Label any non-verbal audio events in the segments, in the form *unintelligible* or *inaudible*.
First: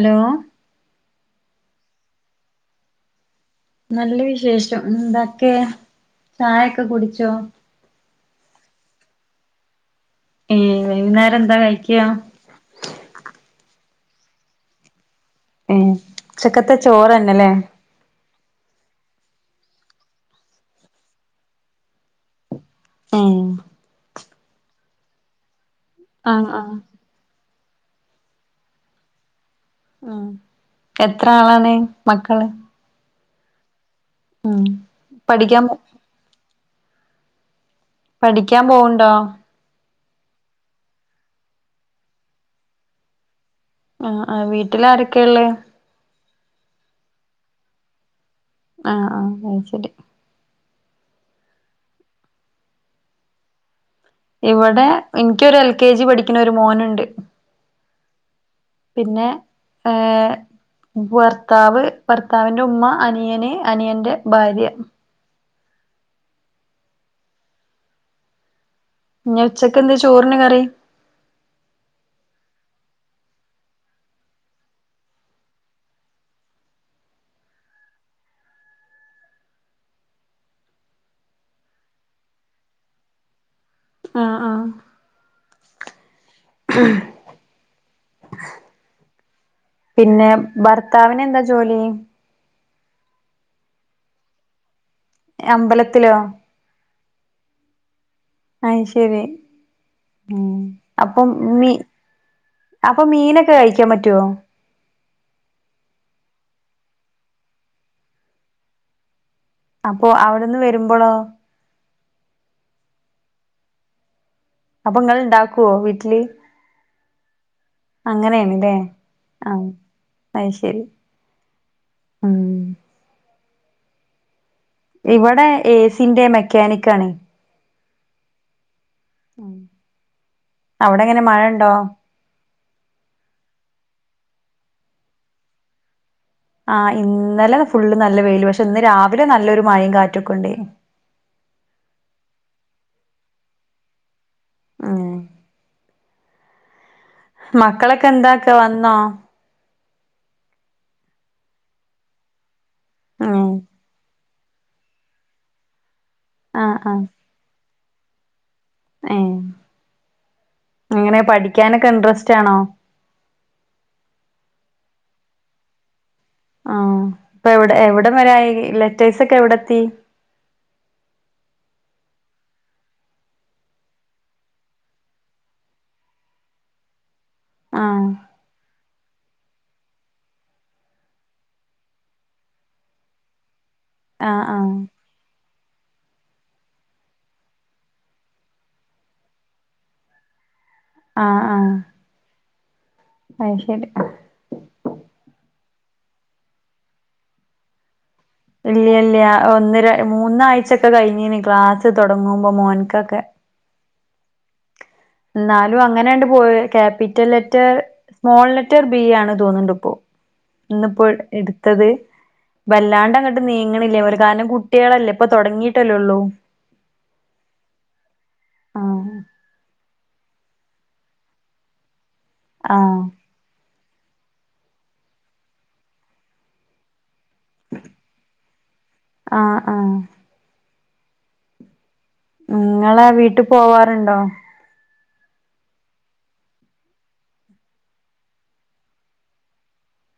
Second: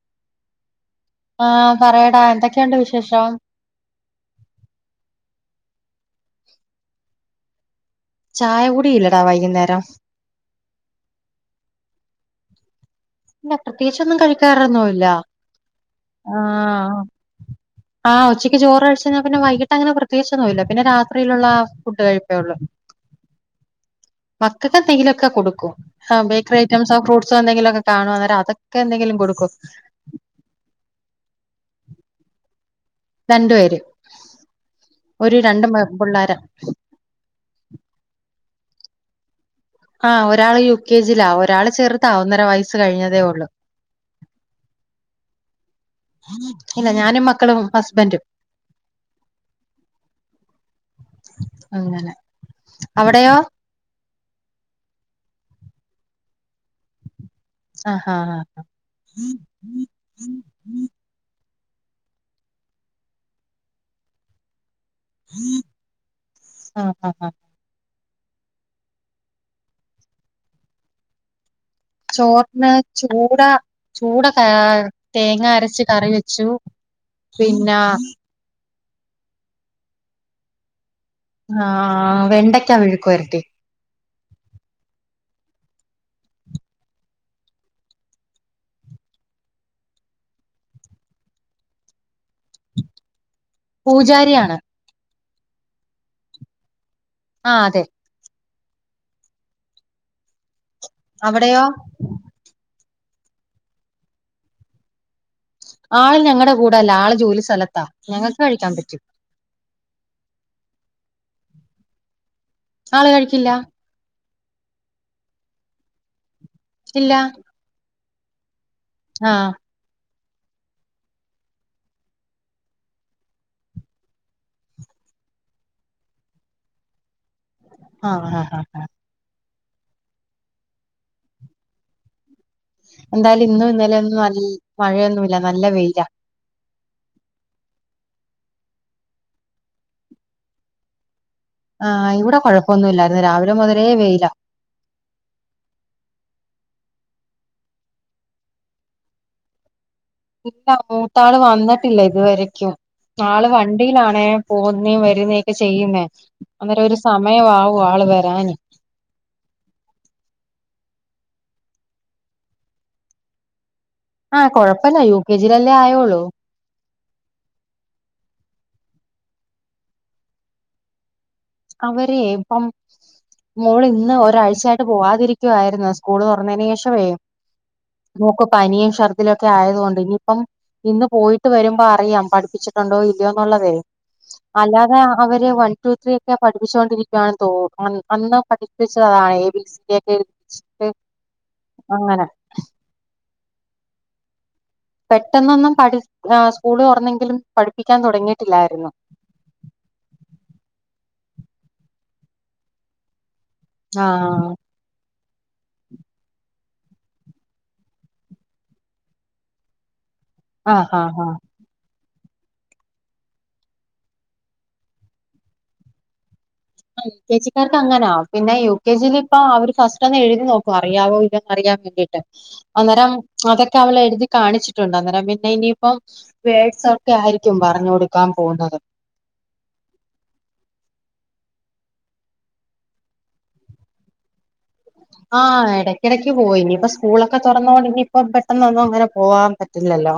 Hello- ആഹ് പറയെടാ എന്തൊക്കെണ്ട് വിശേഷോ? നല്ല വിശേഷം എന്തൊക്കെ ചായൊക്കെ കുടിച്ചോ? ചായ കുടി ഇല്ലടാ വൈകുന്നേരം. ഏഹ് വൈകുന്നേരം എന്താ കഴിക്കാ? ഇല്ല പ്രത്യേകിച്ചൊന്നും കഴിക്കാറൊന്നുല്ല ഏ ഉച്ചക്കത്തെ ആഹ് ചോറന്നല്ലേ ആഹ് ആഹ് ഉച്ചക്ക് ചോറ് കഴിച്ചയ്ഞാൽ പിന്ന വൈകിട്ട് അങ്ങന പ്രത്യേകിച്ചൊന്നുല്ല പിന്ന രാത്രിയിലുള്ള ആഹ് ഫുഡ് കഴിപ്പേള്ളൂ ഉം. മക്കക്ക് എതങ്കിലും കൊടുക്കും ആഹ് ബേക്കറി ആഹ് ഐറ്റംസൊ ആ ഫ്രൂസ് സം എന്തങ്കിലുംക്കെ കാണു അനേരം അതൊക്കെ എന്തെിലും കൊടുക്കും.. ഉം എത്ര ആളാണ് മക്കള്? രണ്ടു പേര് ഉം ഒരു പഠിക്കാൻ രണ്ട് പിള്ളോര പഠിക്കാൻ പോവ്ണ്ടോ? ആഹ് ഒരാള് യുകെ ജിലാ ഒരാള് ചെറുതാ ഒന്നര വയസ്സ് കഴിഞ്ഞതേ ഉള്ളു.. ആഹ് ആഹ് വീട്ടിൽ ആരൊക്കെയ ഉള്ളേ? ഇല്ല ഞാനും മക്കളും ഹസ്ബൻറ്റും.. ആഹ് ആഹ് ആഹ് ശരി.. അങ്ങനെ അവിടെയോ? ഇവിടെ എനിക്കൊരു എൽ കെ ജി പഠിക്കുന്ന ഒരു മോനുണ്ട്.. ആഹ് ആഹ് പിന്നെ ഏ.. *unintelligible* ഭർത്താവ് ഭർത്താവിന്റെ ഉമ്മ അനിയന് അനിയന്റെ ഭാര്യ.. ആഹ് ആഹ് ആഹ്.. ഞ് ഉച്ചക്കെന്ത ചോറിന് കറി? ചോറിന് ചൂട ചൂട തേങ്ങ അരച്ച് കറി വെച്ചു.. പിന്നെ ആഹ് വെണ്ടയ്ക്കാ മെഴ്ക്കു പെര്ട്ടി.. ആഹ് ആഹ്.. പിന്നെ ഭർത്താവിന് എന്താ ജോലി? പൂജാരിയാണ്. അമ്പലത്തിലോ? ആഹ് അതെ.. ആഹ് ശരി ഉം അപ്പൊ അവിടെയോ മീ അപ്പൊ മീനൊക്കെ കഴിക്കാൻ പറ്റൊ? ആള് ഞങ്ങളുടെ കൂടെല്ല ആള് ജോലി സ്ഥലത്താ ഞങ്ങൾക്ക് കഴിക്കാൻ പറ്റും.. അപ്പൊ അവിടെന്ന് വരുമ്പോളോ? ആള് കഴിക്കില്ല.. അപ്പൊ ങ്ങൾ ഉണ്ടാക്കൊ വീട്ടില്? ഇല്ലാ.. അങ്ങനെയാണ് ല്ലേ ആഹ്.. ആഹ് ശരി ഉം.. ഇവിടെ ഏസിന്റെ മെക്കാനിക്ക് ആണ്.. ആഹ് ആഹ് ഹഹ ആഹ്.. ഉം അവിടെ എങ്ങനെ മഴ ഉണ്ടോ. എന്തായാലും ഇന്നും ഇന്നലെന്നും നല് മഴയൊന്നുമില്ല നല്ല വെയില. ആഹ് ഇന്നലെ ഫുള്ള് നല്ല വെയില് പക്ഷെ ഇന്ന് രാവിലെ നല്ലൊരു മഴയും കാറ്റൊക്കെ ഉണ്ടയ്നു ആഹ് ഇവിടെ കുഴപ്പൊന്നുല്ലായിരുന്നു രാവിലെ മുതലേ വെയില. ഉം. മക്കളൊക്കെ എന്താക്ക വന്നോ. ഇല്ല മൂത്ത ആള് വന്നിട്ടില്ല ഇതുവരക്കും ഉം ആള് വണ്ടിയിലാണേ. പോകുന്നെ വരുന്നേ ഒക്കെ ചെയ്യുന്നേ ആഹ് അന്നേരം ഒരു ആഹ് സമയ ആവും ആള് വരാന്. ഏഹ് എങ്ങനെ പഠിക്കാനൊക്കെ ഇൻട്രസ്റ്റ് ആണോ. ആഹ് കൊഴപ്പല്ല യു കെ ജിയിലല്ലേ ആയോള്ളൂ. ആഹ് ഇപ്പൊ എവിടെ എവിടം വരെ ആയി ലെറ്റേഴ്സ് ഒക്കെ എവിടെത്തി. അവരെ ഇപ്പം. മോൾ ഇന്ന് ഒരാഴ്ചയായിട്ട് പോവാതിരിക്കുവായിരുന്നു സ്കൂൾ തുറന്നതിന് ശേഷം വെ ആഹ് മോക്ക് പനിയും ഛർദിലും ഒക്കെ ആയതുകൊണ്ട് ഇനിയിപ്പം. ഇന്ന് പോയിട്ട് വരുമ്പോ അറിയാം പഠിപ്പിച്ചിട്ടുണ്ടോ ഇല്ലയോന്നുള്ളതെ. ആഹ് ആഹ് അല്ലാതെ അവര് വൺ ടു ത്രീ ഓക്കേ പഠിപ്പിച്ചൊണ്ടിരിക്കുകയാണ് തോ അന്ന് പഠിപ്പിച്ചതാണ് എ ബി സി ഒക്കെ എഴ ആഹ് ആഹ് അങ്ങനെ ആഹ് ശരി പെട്ടെന്നൊന്നും പഠി സ്കൂള് തുറന്നെങ്കിലും പഠിപ്പിക്കാൻ തുടങ്ങി ഇല്ല ഇല്ല ഒന്നര മൂന്നാഴ്ചൊക്കെ കഴിഞ്ഞീന് ക്ലാസ്സ് തുടങ്ങുമ്പോ മോൻക്കൊക്കെ ആഹ് എന്നാലും അങ്ങനെയണ്ട് പോയി capital letter small letter B ആണ് തോന്നുന്നുണ്ടിപ്പോ ആ ആ ഇന്നിപ്പോ ആ എ ടുത്തത് വല്ലാണ്ട് അങ്ങട്ട് നീങ്ങണില്ല പോലെ കാരണം കുട്ടികളല്ലേ ഇപ്പൊ തുടങ്ങിയിട്ടല്ലേള്ളൂ ആഹ് എൽ കെ ജിക്കാർക്ക് അങ്ങനാ പിന്നെ യൂ കെ ആഹ് ജിൽ ഇപ്പൊ അവര് ഫസ്റ്റ് ഒന്ന് എഴുതി നോക്കും അറിയാവോ ഇല്ലന്ന് അറിയാൻ വേണ്ടിയിട്ട് ആഹ് അന്നേരം അതൊക്കെ അവള് എഴുതി കാണിച്ചിട്ടുണ്ട് അന്നേരം പിന്നെ ഇനിയിപ്പ വേഡ് ഒക്കെ ആയിരിക്കും പറഞ്ഞ് കൊടുക്കാൻ പോകുന്നത് ആഹ് ആഹ് നിങ്ങളെ വീട്ടിൽ പോവാറുണ്ടോ ആഹ് ഇടയ്ക്കിടയ്ക്ക് പോവും ഇനിയിപ്പ സ്കൂളൊക്കെ തുറന്നോണ്ട് ഇനിയിപ്പൊ പെട്ടെന്ന്ന്നൊന്നും അങ്ങനെ പോകാൻ പറ്റില്ലല്ലോ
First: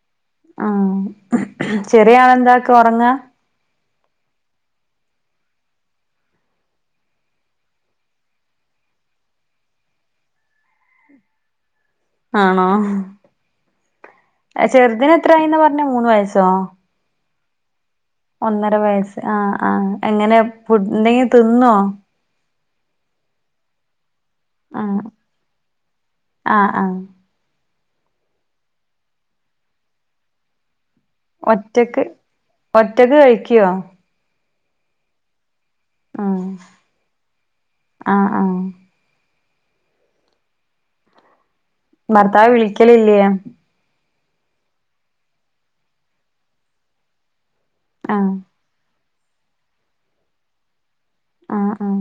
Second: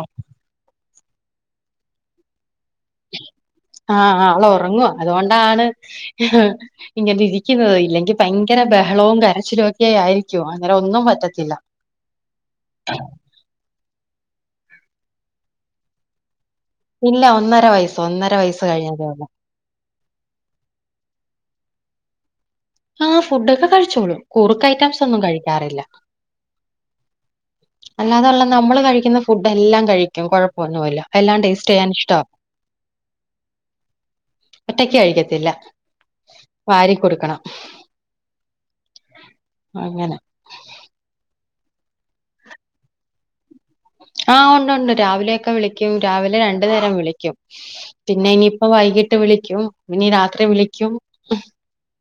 ആഹ് ചെറിയളെന്താക്ക ഉറങ്ങാ ആഹ് അവളെ ഉറങ്ങുവാ അതുകൊണ്ടാണ് ഇങ്ങനെ ഇരിക്കുന്നുന്നത് ഇല്ലെങ്കി ഭയങ്കര ബഹളവും കരച്ചിലും ഒക്കെ ആയിരിക്കും അന്നേരം ഒന്നും പറ്റത്തില്ല ഉ *inaudible* ആണോ ചെറുദിന് എത്രയയിന്ന് പറഞ്ഞ മൂന്ന് വയസോ ഇല്ല ഒന്നര വയസ്സ് ഒന്നര വയസ്സ് ആഹ് ആഹ് എങ്ങനെ എന്തെങ്കി തിന്നോ ആഹ് ഫുഡൊക്കെ കഴിച്ചോളൂം കുറുക്ക് ആഹ് ഐറ്റംസ് ഒന്നും കഴിക്കാറില്ല ആഹ് ആഹ് അല്ലാതെ ഉള്ള നമ്മള് കഴിക്കുന്ന ഫുഡ് എല്ലാം കഴിക്കും കുഴപ്പമൊന്നുമില്ല എല്ലാം ടേസ്റ്റ് ചെയ്യാൻ ഒറ്റക്ക് ഇഷ്ടവാ. ഒറ്റക്ക് കഴിക്കുവോ ഒറ്റയ്ക്ക് കഴിക്കത്തില്ല ആഹ് വാരി കൊടുക്കണം ആഹ് ആഹ് അങ്ങനെ ഭർത്താവ് വിളിക്കലില്ല ആഹ് ഉണ്ട് ഉണ്ട് രാവിലെയൊക്കെ വിളിക്കും രാവിലെ രണ്ട് നേരം വിളിക്കും പിന്നെ ആഹ് ഇനിയിപ്പ വൈകിട്ട് വിളിക്കും ഇനി രാത്രി വിളിക്കും ആഹ് ആഹ്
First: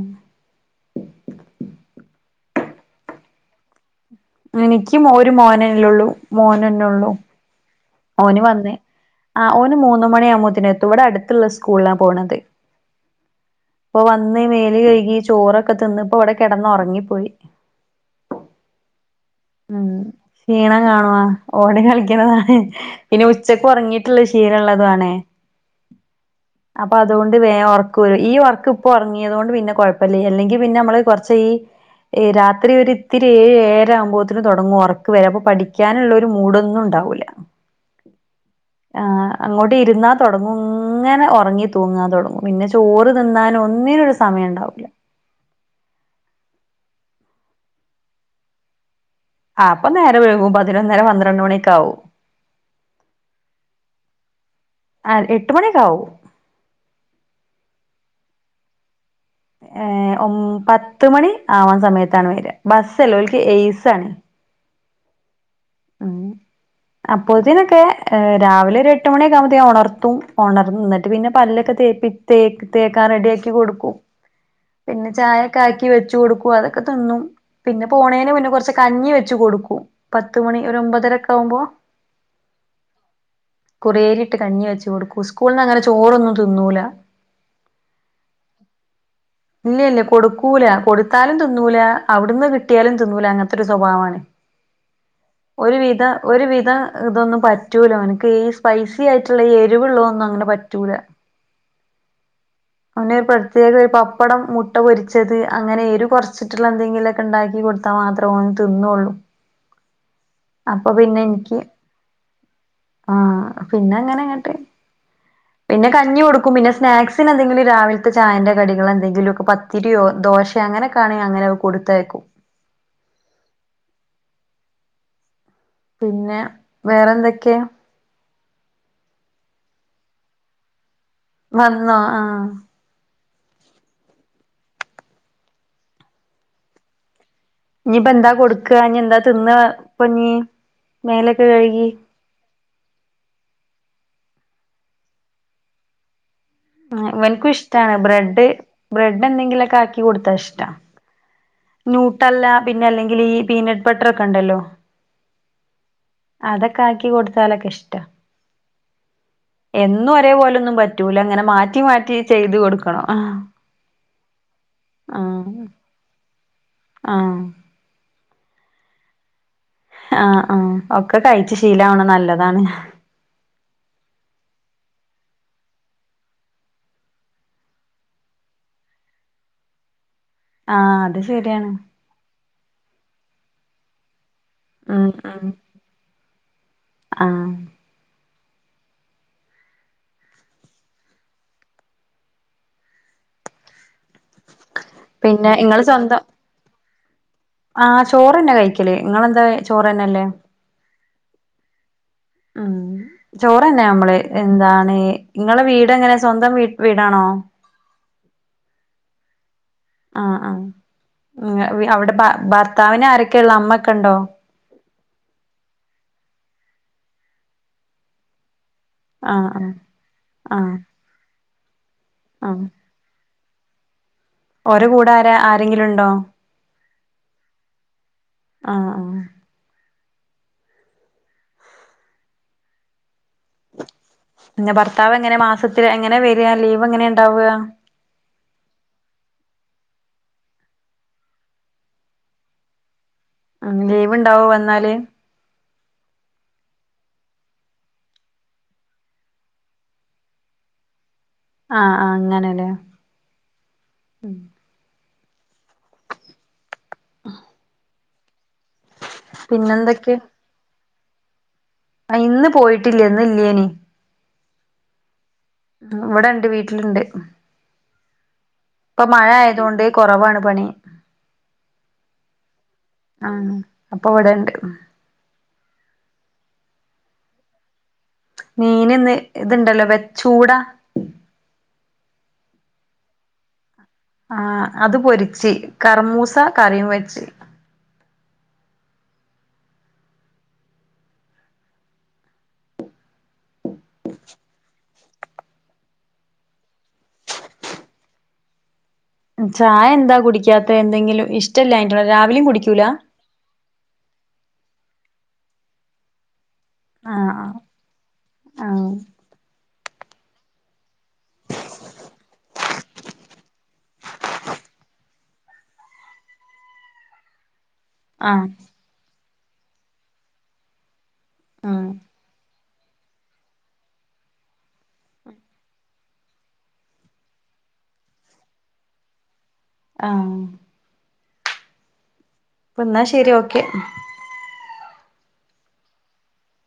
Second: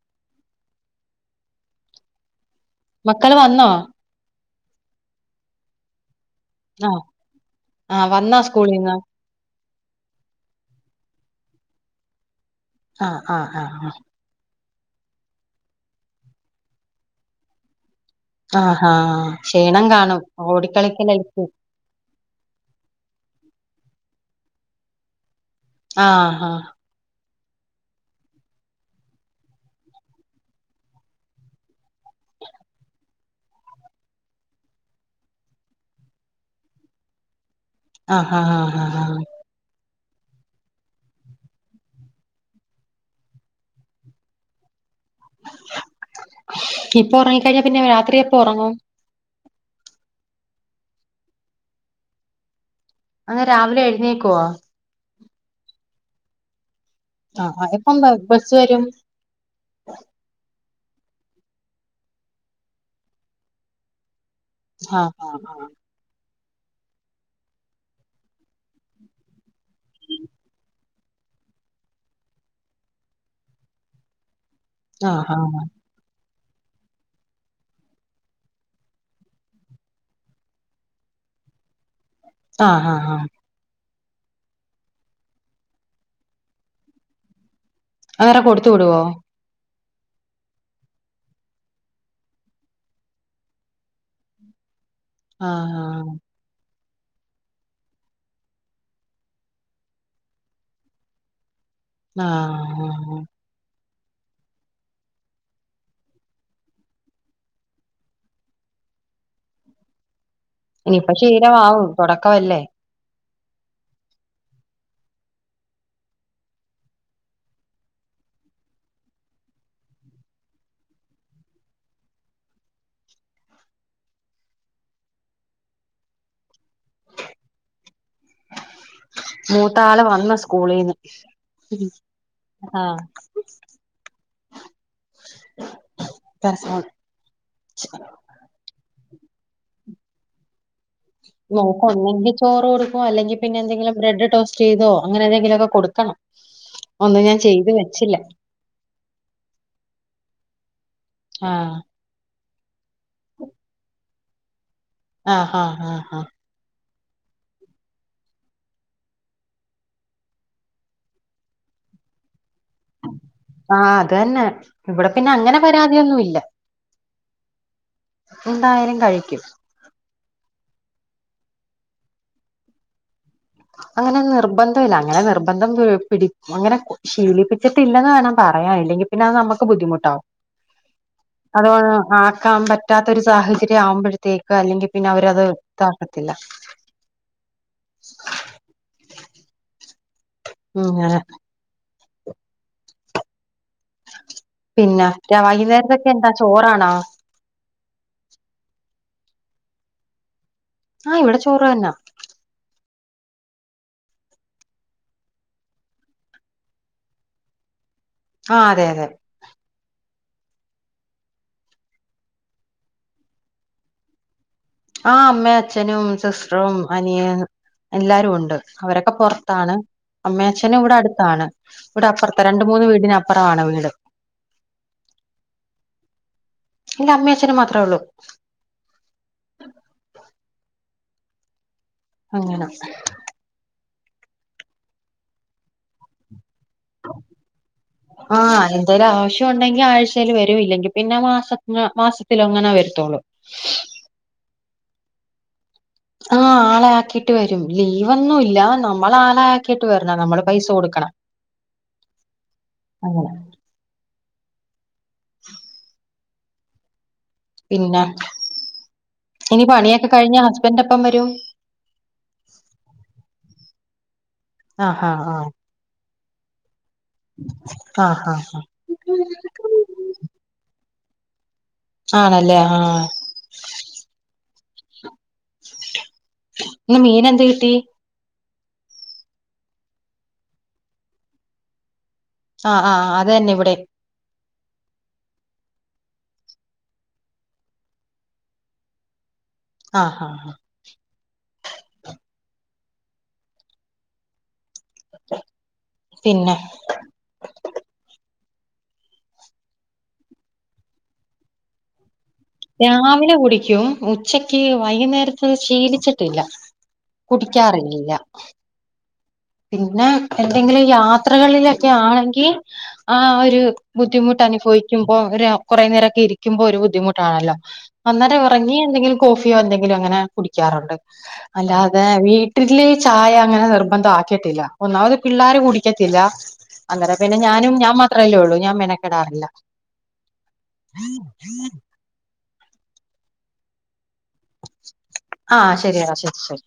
മക്കള് വന്നോ എനിക്കും ഒരു മോനനില ഉള്ളൂ മോനന ആഹ് ഉള്ളൂ. ആഹ് വന്നാ ഓന് വന്നേ സ്കൂളീന്ന്? ആ ഓന് മൂന്ന മണിയാവകുമ്പോത്തിനെത്തും- ഇവിടെ അടുത്തുള്ള സ്കൂളിലാണ്- പോണത്. ആഹാ ആഹാ ആഹാ... അന്ന് മേല് കഴകി ചോറൊക്കെ- തിന്ന് ഇപ്പോ അവിടെ കിടന്ന- ഉറങ്ങിപ്പോയി. ആഹാ ആഹാ... ഉം ക്ഷീണം കാണുവ ഓടി കളിക്കണതാണ്. പിനിെ ഉച്ചക്ക് ഉറങ്ങിയിട്ടുള്ള ശീലം ഉള്ളത ആണേ. ആഹ ആഹ... അപ്പോ അതുകൊണ്ട് വേ ഉറക്ക വരും, ഈ ഉറക്ക് ഇപ്പോ ഉറങ്ങിയത കൊണ്ട് പിന്നെ കുഴപ്പമില്ല. അല്ലെങ്കിൽ പിന്നെ നമ്മള് കുറച്ച് ഈ ഏ രാത്രി ഒരിത്തിരി ഏഴേര, ആകുമ്പോ- തുടങ്ങ ഉറക്ക് വരാ, അപ്പോ പഠിക്കാനുള്ള ഒരു മൂടൊന്നും ഉണ്ടാവൂല്ല. ആഹാ ആഹാ ആഹാ ആഹ... അങ്ങോട്ട് ഇരുന്നാൽ തുടങ്ങും, ഇങ്ങനെ ഉറങ്ങി തൂങ്ങാൻ തുടങ്ങും. പിന്നെ ചോറ് തിന്നാനും ഒന്നിനും ഒരു- സമയം ഉണ്ടാവൂല്ല. ഇപ്പോ ഉറങ്ങിക്കഴിഞ്ഞാ പിന്നെ രാത്രി എപ്പ ഉറങ്ങും? ആ അപ്പോ നേരം വൈകു- പതിനൊന്നര പന്ത്രണ്ട് മണിയോക്കെ ആവു. അങ്ങ രാവിലെ എഴുന്നേക്കുവാ? ആഹാ എട്ട് മണിയൊക്കാവും. ആഹാ ആഹാ എപ്പം ബസ് വരും? ഏ ഒം പത്തു മണി ആവാൻ- സമയത്താണ് വരിക ബസ്സല്ല ഓല്ക്ക് ഏസ് ആണ്. ആഹ് ആഹ് ആഹ്. അങ്ങനെ. അപ്പോ ത്തിനൊക്കെ രാവിലൊരു- എട്ട് മണിയൊക്കെവുമ്പോത്തേക്ക്‌- ഒണർത്തും ഒണർന്നുന്നിട്ട് പിന്നെ- പല്ലൊക്കെ തേപ്പി- തേക്ക് തേക്കാൻ റെഡിയാക്കി കൊടുക്കും. പിന്നെ ആഹ് ആഹ് ചായൊക്കെ ആക്കി- ക്കി വെച്ചു കൊടുക്കൂ, അതൊക്കെ തിന്നും. പിന്നെ പോണേന് മുന്നെ കുറച്ച് കഞ്ഞി വെച്ച് കൊടുക്കും. പത്ത് മണി ഒരൊമ്പതരൊക്കാവുമ്പോ- ആഹ് ആഹ് ആഹ് കുറേരിയിട്ട് കഞ്ഞി വെച്ച് കൊടുക്കു. സ്കൂളിന്നങ്ങനെ ചോറൊന്നും തിന്നൂല. ആരെ കൊടുത്തു വിടുവോ. ഇല്ല ഇല്ല കൊടുക്കൂല കൊടുത്താലും തിന്നൂല, അവിടുന്ന് കിട്ടിയാലും തിന്നൂല. അങ്ങനത്തൊരു സ്വഭാവാണ്. ഒരു വിധ ആഹ് ഒരു വിധ- ഇതൊന്നും പറ്റൂല ഓന്ക്ക് ഈ സ്പൈസി ആയിട്ടുള്ള ഈ എരിവുള്ളതൊന്നും അങ്ങനെ പറ്റൂല. ആഹ *unintelligible* പ്പടം. മുട്ട പൊരിച്ചത് അങ്ങനെ എരു കൊറച്ചിട്ടുള്ള എന്തെങ്കിലുഒക്കെ- ഇണ്ടാക്കി കൊടുത്താ മാത്രേ ഓൻ തിന്നൂള്ളൂ. ഇനിപ്പ ശീലമാവും തുടക്കമല്ലേ? ആഹ് പിന്നെ അങ്ങനെ അങ്ങട്ട്- പിന്നെ കഞ്ഞി കൊടുക്കും, പിന്നെ സ്നാക്സിന് എന്തെങ്കിലും, രാവിലത്തെ ചായന്റെ കടികൾ- എന്തെങ്കിലുവൊക്കെ പത്തിരിയോ, ദോശയങ്ങനെക്കാണെങ്കി, അങ്ങനെ കൊടുത്തയക്കും. പിന്നെ വേറെന്തെക്കെയാ? മൂത്താള് വന്ന് സ്കൂളീന്ന്. വന്നോ? ആഹ്... ആഹ്. *inaudible* ഇനിപ്പ എന്താ കൊടുക്ക? ഇനി എന്താ തിന്ന ഇപ്പൊന്നീ? നോക്കൊന്നെങ്കി ചോ- റ് കൊടുക്കു. അല്ലെങ്കി പിന്നെ- എന്തെങ്കിലും ബ്രെഡ് ടോസ്റ്റ്- ചെയ്തോ അങ്ങനെ എന്തെങ്കിലുവൊക്കെ കൊടുക്കണം. ആ ഒന്നും ഞാൻ ഇവൻക്കും ചെയ്ത് ഇഷ്ടാണ്. വെച്ചില്ല ബ്രെഡ്, ബ്രെഡ് എന്തെങ്കിലുവൊക്കെ ആക്കി കൊടുത്താ ഇഷ്ട. ആഹ് നൂട്ടല്ലാ പിന്നെ അല്ലെങ്കിലീ പീനട്ട് ബട്ടറൊക്കെണ്ടല്ലോ ആഹ് ഹാ ഹാ ഹാ അതൊക്കെ ആക്കി കൊട്ത്താലൊക്കെ ഇഷ്ടാ എന്നും ഒരേപോലൊന്നും പറ്റൂല ഇങ്ങെനെ മാറ്റി മാറ്റി ചെയ്ത് കൊട് ആഹ് അത് തന്നെ ഇവിടെ പിന്നെ ആഹ് അങ്ങനെ പരാതിയൊന്നും ഇല്ല ആഹ് എന്തായാലും കഴിക്കും ആഹ ആഹഒക്കെ കഴിച്ച് ശീലാ വണത് നല്ലതാണ്. അങ്ങെനെ നിർബന്ധയില്ല അങ്ങെനെ നിർബന്ധം പി പിടി അങ്ങെനെ ശീലിപ്പി ച്ചിട്ടില്ലെന്ന് വേണം പറയാൻ ഇല്ലെങ്കി പിന്നെ അത് നമ്മക്ക് ബുദ്ധിമുട്ടാവും ആഹ് അത് ശെര്യാണ് ആക്കാം പറ്റാത്തൊരു സാഹചര്യം ആവുമ്പഴത്തേക്ക് അല്ലെങ്കി ഉം പിന്നെ അവരത് ഉം താക്കത്തില്ല ആഹ് ഉം ങ്ങെനെ പിന്നെ രാ ഇങ്ങള് സ്വന്തം വൈകുന്നേര്ത്തേക്കെന്താ ചോറാണോ ആഹ് ചോറെന്നെ കഴിക്കല് ഇങ്ങെളെന്താ ചോറെന്നെല്ലേ ആഹ് ഇവിടെ ചോറ് തന്നാ ആഹ് ചോറ്ന്നെ അമ്മള് എന്താണ് ഇങ്ങെളെ വീട് എങ്ങെനെ സ്വന്തം വീ വീടാണോ *inaudible* ആഹ് അതെ അതെ ആഹ് ആഹ് ഉം വി അവിടെ ഭ ഭർത്താവിനാരൊക്കെെള്ള അമ്മക്കെണ്ടോ ആഹ് അമ്മേം അച്ഛനും സിസ്റ്ററും അനിയൻ എല്ലാരു ഉണ്ട് അവരൊക്കെ ആഹ് ആഹ് പൊർത്താണ് അമ്മേം ആഹ് അച്ഛനും ഇവിടെ അട്ത്താണ് ഇവ്ടെ അപ്പർത്താ ആഹ് രണ്ട് മൂന്ന് വീടിന പ്പറവാണ് വീട് ഓരെ കൂടാരാ ആരെങ്കിലുണ്ടോ ഇല്ല അമ്മേം അച്ഛനും മാത്രേ ഒള്ളൂ ആഹ് ആഹ് അങ്ങനാെക്കെ പിന്നെ ഭർത്താവെങ്ങെനെ മാസത്തില് എങ്ങെനെ വെരാ ലീവെങ്ങെനെ ണ്ടാവാ ആഹ് എന്തേലും ആവശ്യം ഒണ്ടെങ്കി ആഴ്ച്ചേല് വരും ഇല്ലെങ്കി പിന്നെ മാസ മാസത്തിലൊങ്ങനെ വരത്തൊള്ളൂ അന്ന് ലീവ്ണ്ടാവോ വന്നാല് ആഹ് ആളെ ആക്കീട്ട് വരും ലീവൊന്നു ഇല്ല നമ്മള് ആളെ ആക്കീട്ട് വരണം നമ്മള് പൈസ കൊട്ക്കണം ആഹ് അങ്ങനെലേ *unintelligible* പിന്നെ ഇനി പണിയൊക്കെ പിന്നെന്തൊക്കെ കഴിഞ്ഞ് ഹസ്ബന്റെപ്പം വരും ആഹ് ഇന്ന് പോയിട്ടില്ല്യാ ഇന്ന് ഇല്ല്യേനി ആഹ് ആഹ് ആഹ് ഉം ഇവ്ടെണ്ട് വീട്ടില്ണ്ട് ആഹ് ആഹ് ഹാ ഇപ്പൊ മഴ ആയതോണ്ട് കൊറവാണ് പണി ആണല്ലേ ആഹ് ആഹ് അപ്പൊ ഇവെടെണ്ട് ഇന്ന് മീനെന്തേ കിട്ടി മീന് ഇന്ന് ഇത്ണ്ടല്ലോ വെ ചൂടാ ആഹ് ആഹ് അത് തന്നെ ഇവിടേം ആഹ് അത് പൊരിച്ച് കർമൂസ കറിയും വെച്ച് ആഹ് ആഹ് ആഹ് പിന്നെ ചായെന്താ കുടിക്കാത്തെ എന്തെങ്കിലും ഇഷ്ടല്ലാഞ്ഞ്ട്ടാണോ രാവിലിം കുടി രാവിലെ കുടിക്കും ഉച്ചക്ക് വൈകുന്നേരത്ത് ശീലിച്ചിട്ടില്ല. ആഹ് കുടിക്കാറില്ല. ആഹ് പിന്നെ എന്തെങ്കിലും യാ ത്രകളിലൊക്കെ ആണെങ്കി ആ ഒര് ബുദ്ധിമുട്ട് അനുഫവിക്കും പ്പൊ ഒര് കൊറേ നേരൊക്കെ ഇരിക്കുമ്പോ ഒരു ബുദ്ധിമുട്ടാണല്ലോ അന്നേരം ആഹ് ഇറങ്ങി എന്തെങ്കിലും കോഫിയോ എന്തെങ്കിലു അങ്ങനെ കുടിക്കാറുണ്ട് അല്ലാതെ വീ വീട്ടില് ചായ അങ്ങനെ നിർബന്ധം ആക്കിട്ടില്ല ഒന്നാമത് പിള്ളാര് കുടിക്കത്തില്ല അങ്ങനെ പിന്നെ ഞാനും ഞാൻ മാത്രല്ലേ ഒള്ളൂ ഞാൻ മെനക്കെടാറില്ല ആഹ് *unintelligible* എന്നാ ശെരി ഓക്കെ ആഹ് ശരിയട ശെരി ശെരി.